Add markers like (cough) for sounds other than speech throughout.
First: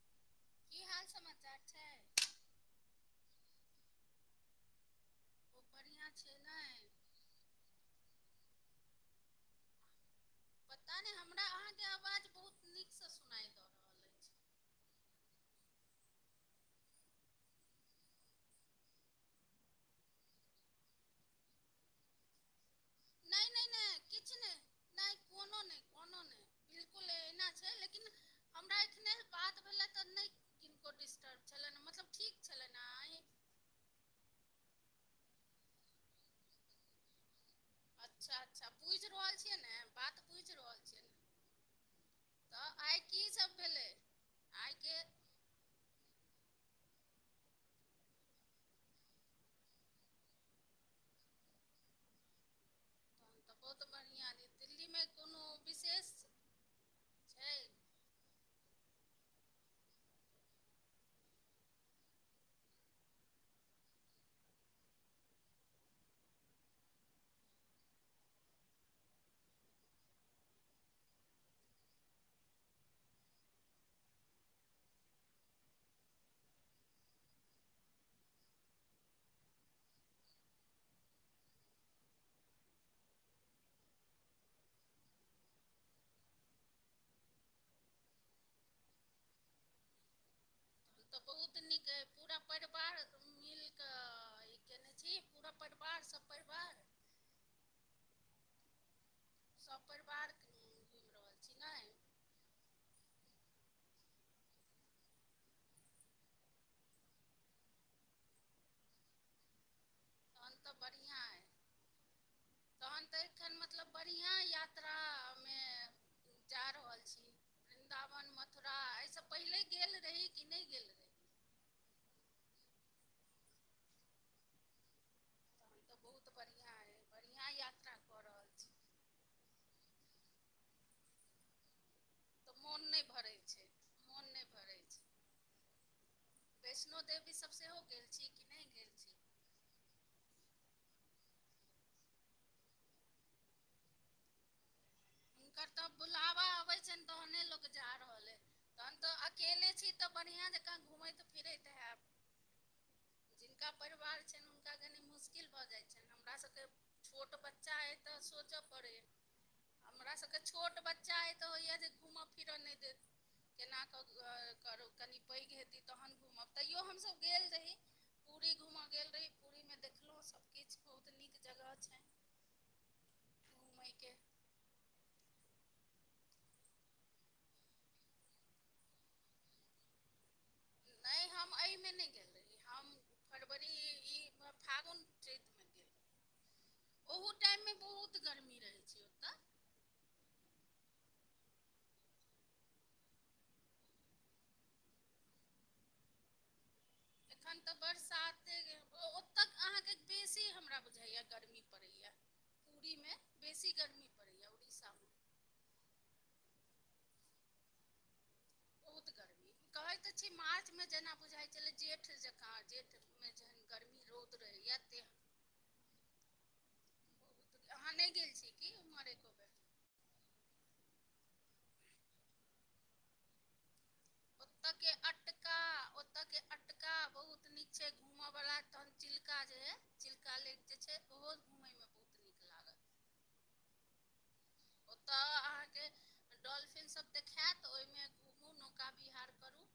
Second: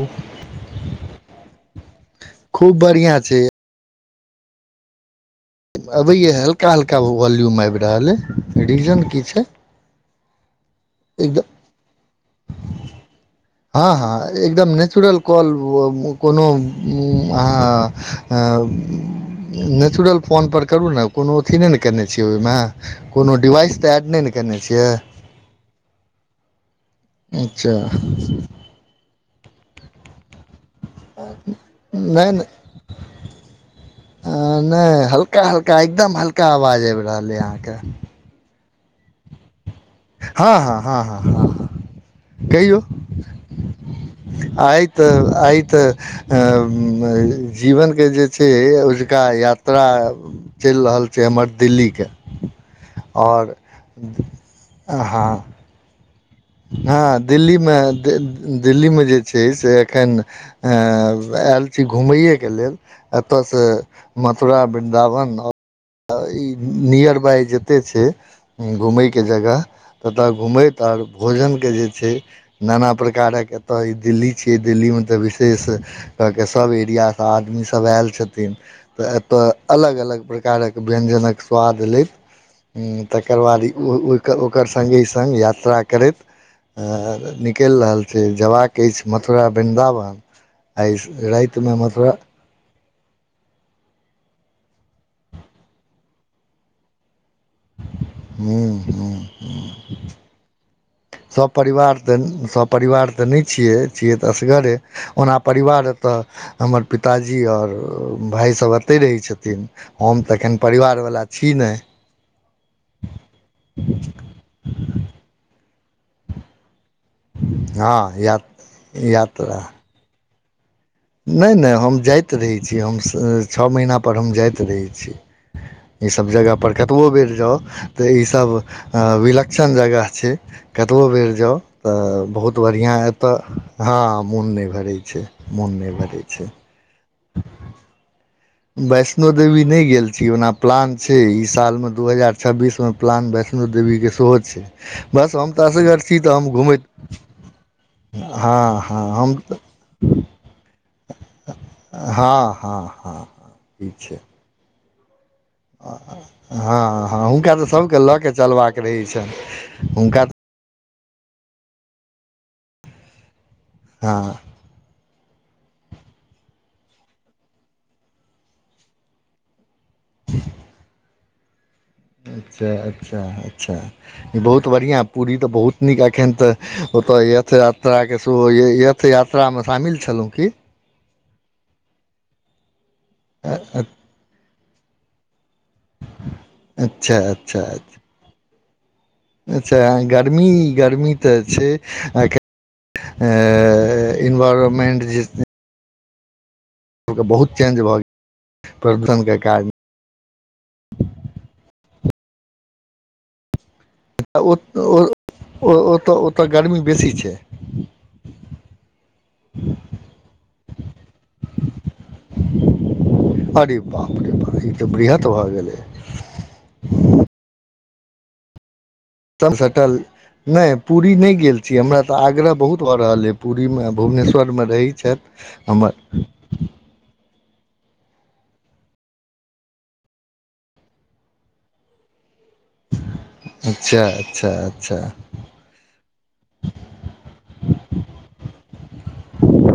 ओ की हाल-समाचार छै? खूब बढ़ियाँ छै। ओ बढ़िआँ अबैये छै नहि हल्का-हल्का व-वॉल्यूम ऐब रहल ऐ, रीजन की छै? पता नहि हमरा एकदम अहाँके आवाज बहुत नीकसँ सुनाइ दऽ रहल हँ हँ। अछि एकदम नेचुरल कल कोनो अहाँ। नेचुरल फोन परर करू ने कोनो अथी नहि ने कयने छियै, ओहिमे कोनो नहि नहि डिवाइस तऽ एड नहि ने किछु कयने छियै। नहि कोनो नहि कोनो नहि। बिलकुल एना अच्छा। छै लेकिन हमरा एखने बात भेले तऽ नहि किनको डिस्टर्ब छलनि मतलब ठीक नहि नहि छलनि आँय नहि हल्का हल्का एकदम हल्का आवाज आबि रहल ह अहाँ के। अच्छा अच्छा बुझि रहल छियै ने। बात बुझि हँ रहल हँ छियै हँ ने हँ हँ ह। कइौ तऽ आइ कीसभ भेलै आइ आइके त आइ तऽ जीवनके जे छै, अजुका यात्रा चलि रहल छै, हमर दिल्लीके आओर तहन तऽ बहुत बढ़िआँ जीत आहाँ। विशेष हँ छै दिल्लीमे दिल्लीमे जे छै, से एखन अ आयल छी घूमै एकेलेल। एतय से मथुरा वृन्दावन और ई नियर बाइ जेते छै। घूमय के जगह ततय घूमैत त भोजनके जे छै। नाना प्रकारक एतय ई दिल्ली छियै दिल्लीमे तऽ विशेष अके सभ एरियासँ आदमीसभ आयल छथिन। तऽ एतय अलग अलग प्रकारक व्यञ्जनक स्वाद लेैत। ह तकर बाद ओकर ओकर संगे संग यात्रा करैत निकलि रहल छै जबाक अछि मथुरा वृन्दावन आइ तऽ बहुत रातिमे नीक अइ मथुरा पूरा परिवार मिलकऽ ई कयने छी पूरा परिवार सभ परिवार ह ह सभ परिवार घुमि रहल सभ छी ने परिवार द सब परिवार तऽ नहि छियै छियै तऽ असगरे। ओना परिवार एतय हमर पिताजी आओर भायसभ एतहि रहै छथिन। हम तऽ तहन एखन बढ़िआँ परिवारवला अइ छी नहि। तहन तऽ एखन मतलब बढ़िया यात्रा मे जा रहल छी। हँ वृन्दावन या मथुरा एहिसँ यात्रा पहिले गेल रही कि नहि गेल रही। नहि नहि हम जाइत रहैत छी हम छओ महीनापर हम जाइत रहैत छी। तहन तऽ बहुत इसभ जगहपर बढ़िआँ अइ कतबो बेर बढ़िआँ जाउ यात्रा तऽ कऽ रहल इसभ छी विलक्षण जगह छै कतबो बेर जाउ तऽ। बहुत बढ़िआँ एतऽ हँ मोन नहि भरै छै मोन नहि भ वैष्णो देेवी सभ सेहो गेल छी कि नहि गेल छी। वैष्णो देवी नहि गेल छी ओना प्लान छै इ साल में दू हजार छबीस में प्लान वैष्णो देवी के सेहो छै। ह (unintelligible) बस हम तऽ हुनकर असगर छी तऽ बुलावा हम अबै घुमैत छनि तहने लोक जा रहल अइ हँ तहन हँ हम तऽ अकेले छी तऽ बढ़िआँ जकाँ घुमैत फिरैत हायब। हँ हँ। हँ जिनका ई छै परिवार छनि हुनका कनि मुश्किल भऽ जाइ छै हमरा सबके हँ हँ छोट हुनका बच्चा अइ सभके लऽ तऽ कऽ सोचऽ चलबाक पड़ैय रहै छनि हमरा हुनका सबके। छोट बच्चा अइ तऽ होइए जे घूमऽ फिरऽ नहि देत केनाकऽ ग हँ अय। करू कनि पैघ हेतै तहन घूमब तैयो हमसभ गेल रही। पूरी घूम गेल रही पूरीमे देखलहुँ सभकिछु बहुत नीक जगह छै। अच्छा अच्छा अच्छा। घूमयके बहुत बढ़िआँ पूरी तऽ बहुत नीक एखन तऽ ओतऽ यथ यात्राके सेहो। तै यात्रामे शामिल छलहुँ की। नइ हम अइमे नहि गेल रही हम फरवरी ई ईमे। फागुन चैत। अच्छा -अच्छा -अछ। बहुत गर्मी रहै छै ओतऽ। अच्छा गर्मी गर्मी तऽ छै अहाँकेँ। ऐँ इनवायरमेन्ट जे। बहुत एखन तऽ चेंज भऽ गेल बरसातेके प्रदूषणके ओतऽक कारण अहाँके। बेसी हमरा बुझाइया गर्मी पड़ैया पीमे बेसी गर्मी। तऽ पड़ैए उड़ीसामे ओत-ओ-ओ ओतऽ ओतऽ गर्मी बेसी छै। बहुत गर्मी कहै त छी मार्चमे जेना बुझाइ छलै जेठ जकाँ जेठ। मे जेहन अरे गर्मी बाप रे रौद बाप ई रहैय तऽ बृहत तेहन। भऽ गेलै। अहाँ नै गेल छी कि उम्हर एको। बेर एकदम सटल नै पूरी नइ गेल छी हमरा तऽ आग्रह बहुत भऽ रहल अइ। पुरीमे भुवनेश्वरमे ओतऽ रहै छैथि हमर। छोटका बहुत नीक छैथि। घूमऽ बला तहन चिलका जे अइ चिलका लेक जे छै ओहो घूमयमे बहुत नीक लागत। अच्छा-अच्छा-अच्छा। डॉल्फिनसब देखायत ओइमे घुमू नौका बिहार करू।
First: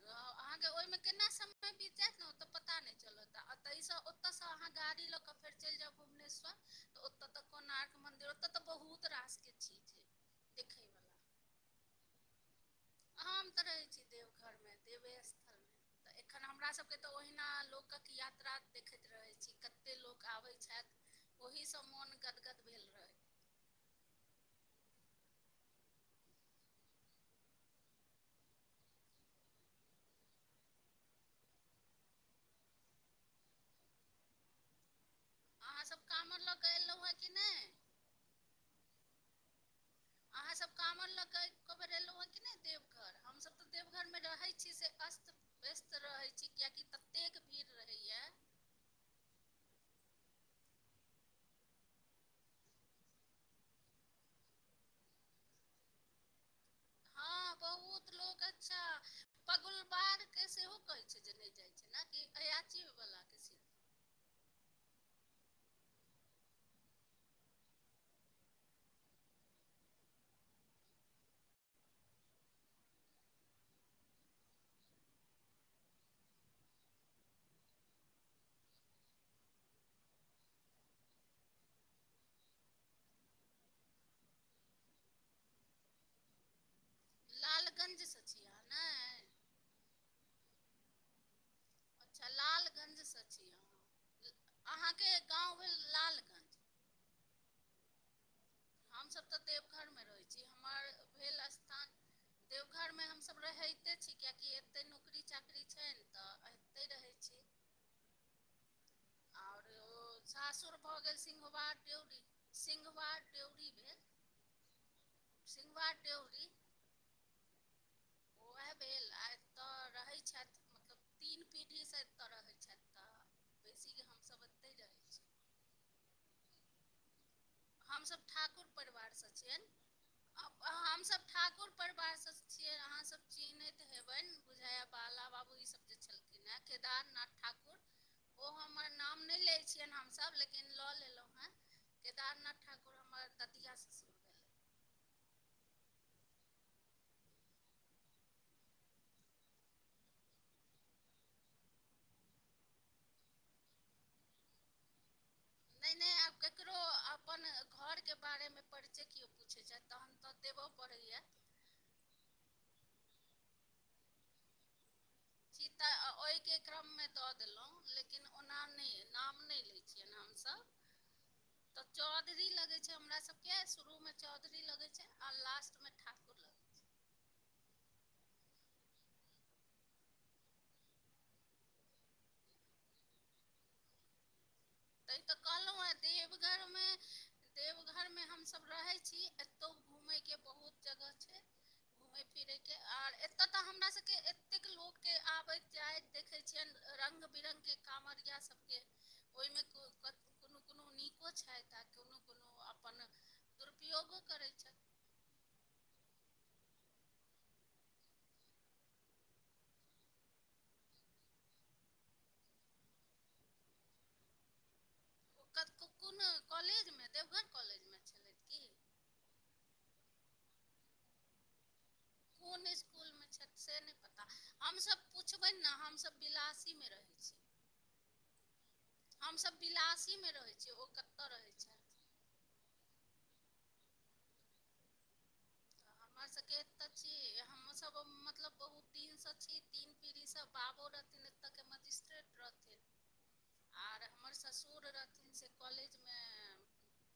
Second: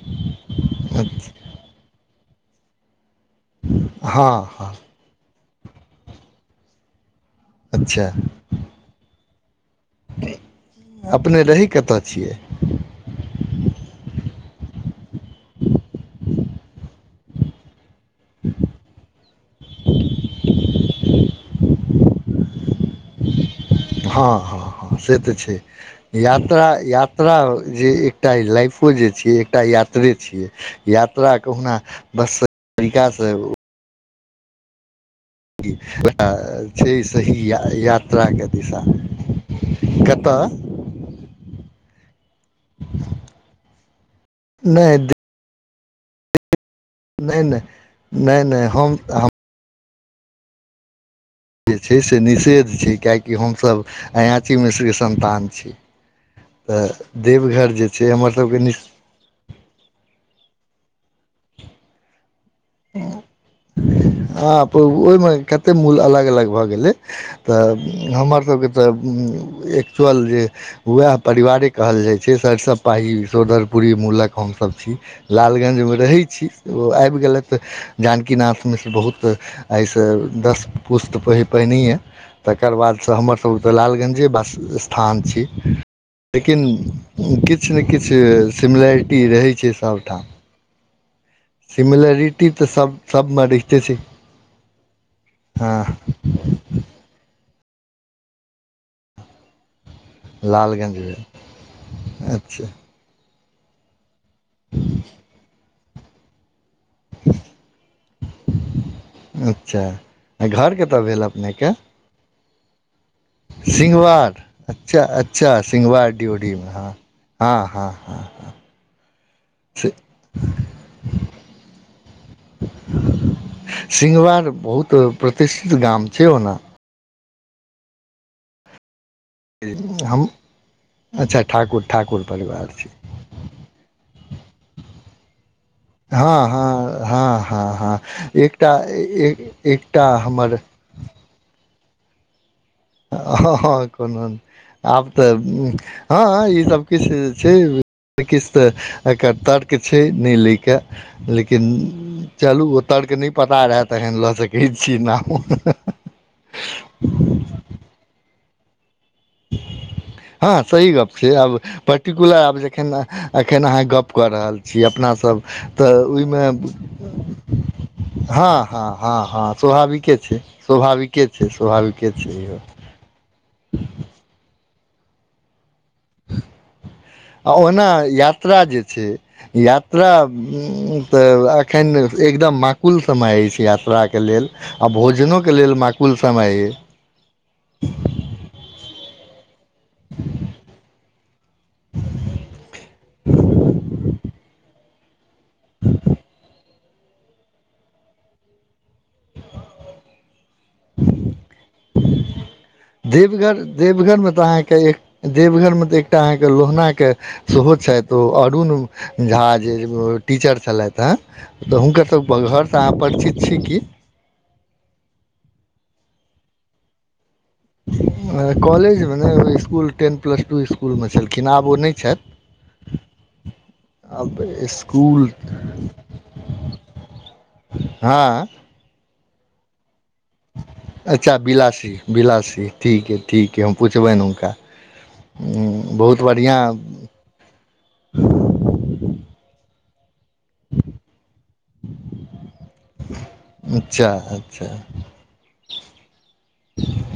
रहब अहाँके ओइमे केना समय बित जायत न त पता नइ चलत। तऽ अतैसँ हँ ओतसँ अहाँ हँ गाड़ी लऽ कऽ फेर चलि जाउ भुवनेश्वर। तऽ ओत तऽ कोनाराक अच्छा मंदिर ओत त बहुत रासके चीज अइ। देखैवला अपने रहै कतऽ छियै। आ हम तऽ रहै छी देवघरमे देवेस्थलमे तऽ एखन हमरासभके तऽ ओहिना लोक। कथयात्रा देखैत रहै छी कते लोक आबै छैथि ओहिसँ मोन गदगद भेल रहै। हँ-हँ-हँ से तऽ छै। यात्रा यात्रा जे एकटा लाइफो जे छियै एकटा यात्रे छियै। यात्रा कहुना बस तरीकाँसे उ। अहाँसभ काँवर लऽ अँ कऽ छै एलहुँ हेँ कि सही या नहि यात्राके दिशा। कतय अहाँ सब काँवर लऽ कऽ एको बेर एलौहं कि नै। देवघर हमसभ तऽ देवघरमे रहै छी से नहि अस्त व्यस्त रहै छी कियाकि त। नइ-नइ-नइ-नइ हम त हम। जे छै से निषेध छै कियाकि हमसभ अयाची मिश्रके सन्तान छी। तऽ हँ देवघर जे बहुत छै लोक हमरसबके नि। अच्छा पगुलबारके सेहो कहै छै जे नै जाइ छै न कि अयाचीवलाके से। आँ पगु ओइमे कते मूल अलग अलग भऽ गेलै। तऽ हमरसभके तऽ एक्चुअल जे। वैह परिवारे कहल जाइत छै, सरिसब पाही सोदरपुरी मूलक हमसभ छी। लालगंज मे रहै छी, ओ आइब गेलैथ। जानकीनाथ मिश्र बहुत्त, आय सँ दस पुस्त प- पहिनैहें। तकर बादसँ हमरसभ तऽ लालगंजे बास- स्थान छी, लेकिन किछ ने किछ लालगंजसँ छी अहाँ सिमिलेरिटी नहि रहै छै सबठाम। अच्छा तऽ सभ लालगंजसँ सभमे छी रहिते छै अहां, ल-अहाँके गाँव हँ भेल लालगंज। हमसभ तऽ देवघरमे रहै छी, हम्मर भेल स्थान अच्छा देवघरमे हमसभ रहैतेछी, कियेकि एत्ते नौकरी चाकरी छैन तऽ, एत्तय रहै छी। आओर ओ अच्छा घर सासुर भऽ कतऽ गेल भेल अपनेके सिंहबार ड्योढ़ी, सिंहवार ड्योढ़ी भेल सिङंगवार, अच्छा -अच्छा सिंहवार सिङंगवार ड्योढ़ी ढ्योढ़ीमे हँ। हँ हँ हँ- वैह भेल, आ एत्त रहै छैथ, मतलब् तीन पीढ़ी स एत्तऽ रहै छैथ त सिहवार बहुत प्रतिष्ठित गाम छै ओना। हमसब ठाकुर परिवारसँ छियैन, हम हमसब अच्छा ठाकुर ठाकुर परिवारसँ परिवार छियै, छी अहाँसभ चिन्हनैत हेबैन। बुझाइयै बाला बाबू ई सब जे हँ छलखिनने, हँ केदारनाथ हँ हँ ठाकुर हँ ओ एकटा हमर नाम नय लय छियैन एकटा नाम सब, हमर लेकिन लऽ लेलहुँहेँ। केदारनाथ - हँ हँ कोनो, आब तऽ हँहं, ईसब किछ छै। नै किछ तऽ एकर तर्क छै, नय लैयकेऽ, लेकिन चलू ओतर्क नय पता रहैऽ त तहन लऽ सकै छी नाम। नै आब ककरो अप्पन घरके बारेमे परचय कियो पूछै छैथ तहन तऽ हँ देबऽ सही गप पड़ैयैऽ। छै आब पट्ट- र्टकुलर आब जखन अ -अखन अहाँ गप कऽ रहल छी, अपना सब। छी तऽ ओयमे, ओहिके क्रममे दऽ देलहुँ लेकिन हँ ओना -हँ नहि -हँ- नाम हँ नहि लै छियनि स्वाभाविके छै। हमसभ स्वाभाविके छै, स्वाभाविके छै, यौ। छे हमरा सब के शुरू में चौधरी लगय छै और लास्ट में ठाकुर लगै छै। आ ओहुना यात्रा जे छै यात्रा, उं-त एख्खन एकदम माकुल समय अइछ यात्राके लेल। आ तै तऽ भोजनोके लेल कहलहुँ हेँ माकुल समय अइ। देवघरमे देवघरमे हमसभ रहै छी एतौ घूमयके बहुत जगह छै। घुमै फिरैके, आर एतऽतऽ हमरा सभके एतेक लोकके आब बैत जाइत देखैत छियैन रङ्ग -बिरङ्गके काँवरिया सबके, ओहिमे कोइ क- कुनो कुनो नीको छैथ आ कुनो कुनो अप- देवघर, देवघरमे तऽ अहाँके एक देवघरमे तऽ एकटा अहाँके लोहनाके सेहो छैथ, ओ अरुण झा जे टीचर छलैथहे? तऽ हुनकर तऽ घर तऽ अहाँ परिचित छी की? क-क-कोन कॉलेजमे देवघर? कॉलेजमे छलथि की कॉलेजमे नय इसकुल टेन प्लस टू इसकुलमे छलखिन आब ओ नय छैथ। कोन इसकुलम्? अछा से नय पता आब हमसब इसकुल पुछबैने हमसब पिलासीमे रहै छी। हँऽऽ- हमसब पिलासीमे रहै छी, ओ कतय अच्छा रहै छथि बिलासी बिलासी ठीक अइ ठीक अइ हम पुछबनि उनका। हमर सबके एतऽ छी हमुसभ मतलब बहुत दिनस छी तीन पीढ़ीस बाबो रहथिन एत के मजिस्ट्रेट रहथिन। आर अच्छा हमर अच्छा ससुर रहथिन से कॉलेजमे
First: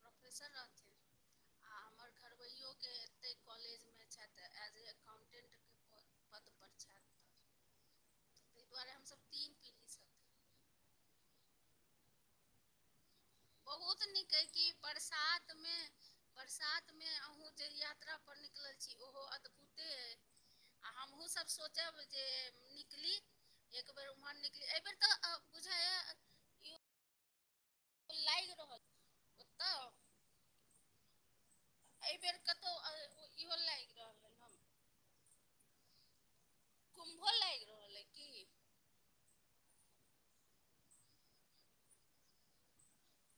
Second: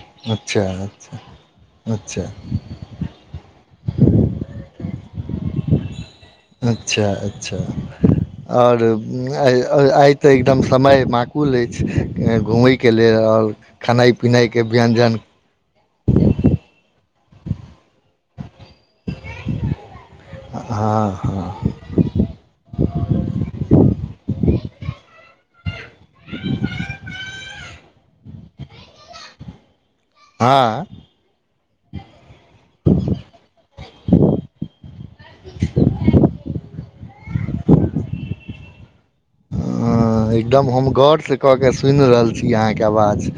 प्रोफेसर अच्छा रहथिन अच्छा आ हमर अच्छा घरबैयो से एत्तइ कॉलेजमे छथि एज ए एकाउंटेंट। अच्छा अच्छा ताहि और दुआरे हमसभ तीन आइ आइ पीढ़ीसँ आइ तऽ एकदम समय माकुल अछि घुमैके लेल और बहुत नीक अइ की बरसात मे बरसात मे अहूं जे यात्रा पर निकलल छी ओहो अद्भुते कि आ हँ हमहुँ हँ सब सोचब जे निकली एक बेर उम्हर निकली एइ बेर तऽ अ बुझाइयै (unintelligible) ओ लागि रहल ओत हँ अइ बेर कतउ अ इहो लागि रहल अइ न कुम्भो लाइग रहल अइ की? हँ एकदम हम गौरसे कऽ के सुनि रहल छी अहाँके आवाज।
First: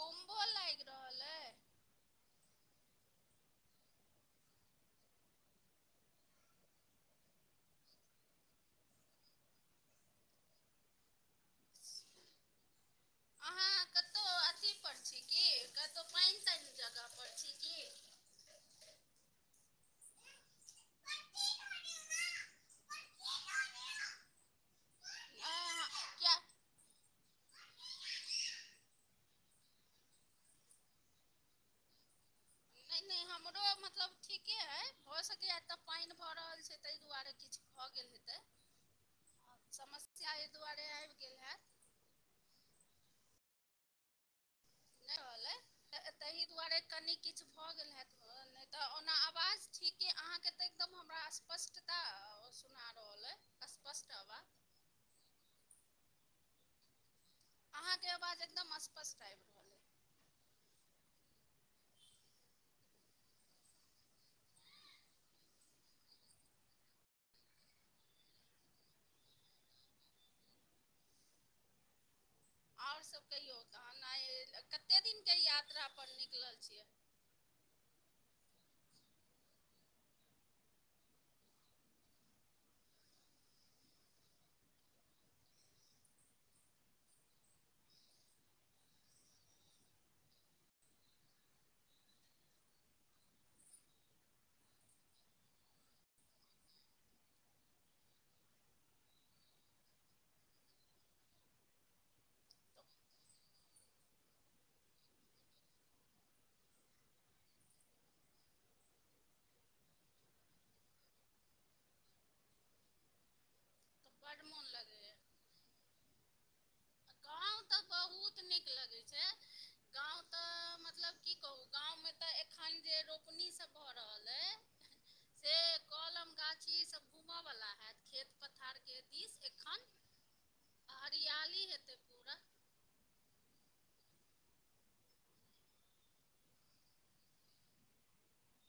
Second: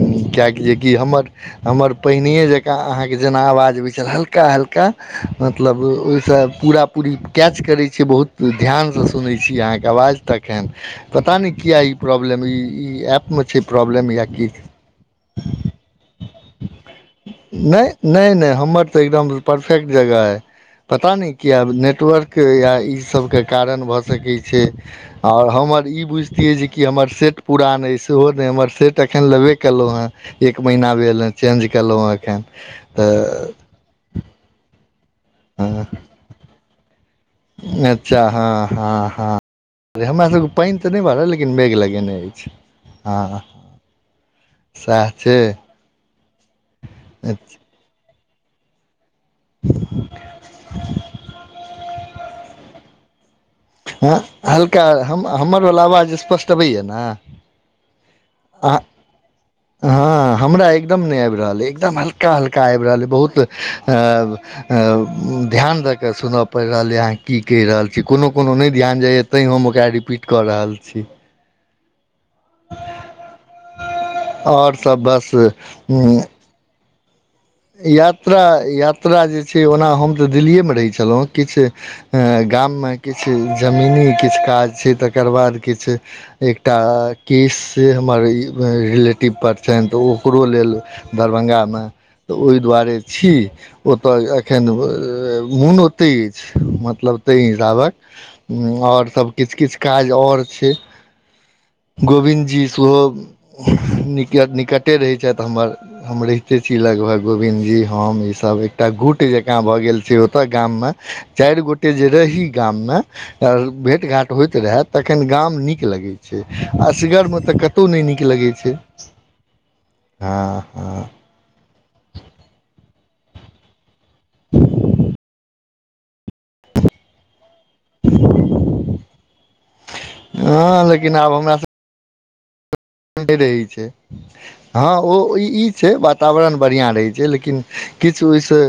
कुम्भो किएक लागि जेकि रहल हमर अइ हमर पहिनैयै जकाँ अहाँके जेना आवाज अबै छल हल्का हल्का मतलब ओइस पूरा पूरी कैच करै छै बहुत ध्यानस सुनै छी अहाँके आवाज। तखनि पता नै किया ई प्रॉब्लम ई ई एप मे छै प्रॉब्लम या की अथी पर छी की कतउ पाइन ताइन जगह पर छी की? नै नै हमर तऽ एकदम परफेक्ट जगह कि। पता नै कियै आब नेटवर्क या इसबके कारण भऽ सकै छै। और अँ हमर ई किया बुझतियै जेकि हमर सेट पुरान अइ सेहो नै हमर सेट एखन लेबे केलहुँ हैं। एक महीना भेल हैं चेंज केलौं हैं एखेन। नै नै हमरो मतलब ठीके अइ भऽ सक हं हं भऽ रहल छै तइ दुआरे किछु भऽ गेल अच्छा हेतै हां हां हां नै समस्या एहि हमरासभके पाइन दुआरे तऽ नहि भ आबि रहल गेल लेकिन हैत मेघ लगेने अइछ। हां सैह छै। तहि दुआरे कनि किछु भऽ गेल हैत (unintelligible) तऽ ओना आवाज ठीके अहाँके तऽ एकदम हमरा स्पष्टता अ सुना रहल अइ। स्पष्ट हँ आवाज हल्का हम हमरबला आवाज स्पष्ट अबैए ने? आहाँ पस्ट आइब हँ हमरा एकदम नै आबि रहल अइ एकदम हल्का हल्का आबि रहल अइ बहुत अऽ अ ध्यान दऽ कऽ सुन पड़ि रहल अइ अहां की कहि रहल छी कोनो कोनो नै ध्यान जाइए तैँ हम ओकरा रिपीट कऽ रहल छी। आओर सब कहियौ तहन आइ आओर कते सभ दिनके यात्रा पर बस निकलल छियै? यात्रा यात्रा जे छै ओना हम तऽ दिल्लिएमे रहै छलहुँ किछ गाममे किछ जमीनी किछ काज छै तकर बाद किछ। एकटा केस हमर रिलेटिव पर छनि तऽ ओकरो लेल दरभंगामे तऽ ओहि दुआरे छी ओतय एखन मोन ओतय अछि मतलब ताहि हिसाबक। आओर सब किछु किछु काज आओर छै। (unintelligible) गोविन्द जी सेहो निक निकटे रहैत छथि हमर हम रहिते छी लगभग। गोविंन्द जी हम ई सब एकटा गुट जकाँ भए गेल छी ओतऽ गाम मे चारि गोटे जे रही गाम मे भेट घाट बड्ड होइत मोन रहए लगैए तखन गाम नीक लगै। गाँव तऽ बहुत नीक लगै छै गाँव तऽ हँ हँ मतलब। की कहू गाममे तऽ एखन जे रोपनी सब भऽ रहल अइ से। कलम गाछी ई सब घूमऽवला हयत खेत पथारके दिस एखन हँ लेकिन आब हमरा सब। हेतैय पूरा। के रहे छैय। हँ ओ ई छै वातावरण बढ़िआँ रहै छै लेकिन किछु ओहिसँ।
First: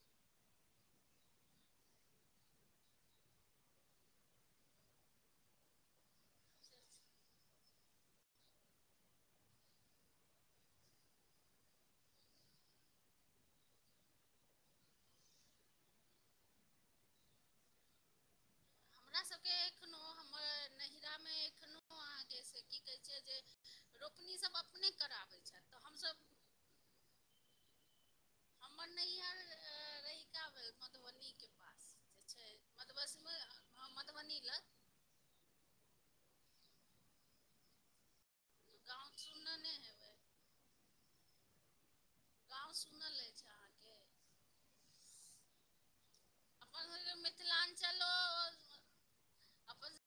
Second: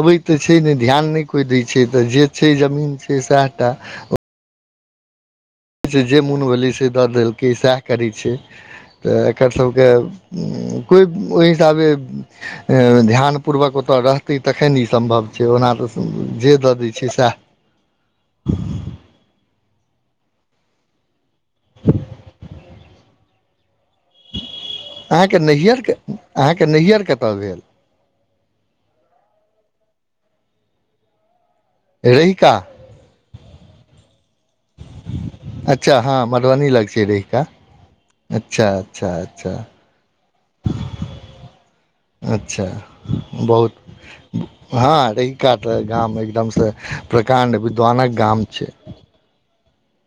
अबैत तऽ छै नहि ध्यान नहि कोइ दैत छै तऽ जे छै जमीन छै सएहाटा। जेमोन भेलैय से दऽ देलकै सएह करै छेय। तऽ एकर सभके कोइ ओहि हिसाबे ध्यानपूर्वक ओतय रहतै तखन ई सम्भव छै ओना तऽ जे दऽ दैय छैै सएह। नैहिरामे एखनो अहाँके से की कहै छै जे। रोपनीसभ अपने अहाँके कराबैत छथि तऽ नैहरके हमसभ अहाँके नैहियर कतऽ भेल हमर नैहिर रहिका भेल मधुबनीके पास जे छै। रहिका मधुबसमे मधुबनी लग। अच्छा हँ मधुबनी लाग छै रहिका। अच्छा अच्छा गाँव अच्छा। सुनने हेबै अच्छा गाँव सुनल अछि बहुत अहाँके हँ रहिका तऽ गाम एकदम। अपन सभके प्रकांण्ड मिथिलाञ्चलो विद्वानक गाम छै। (unintelligible)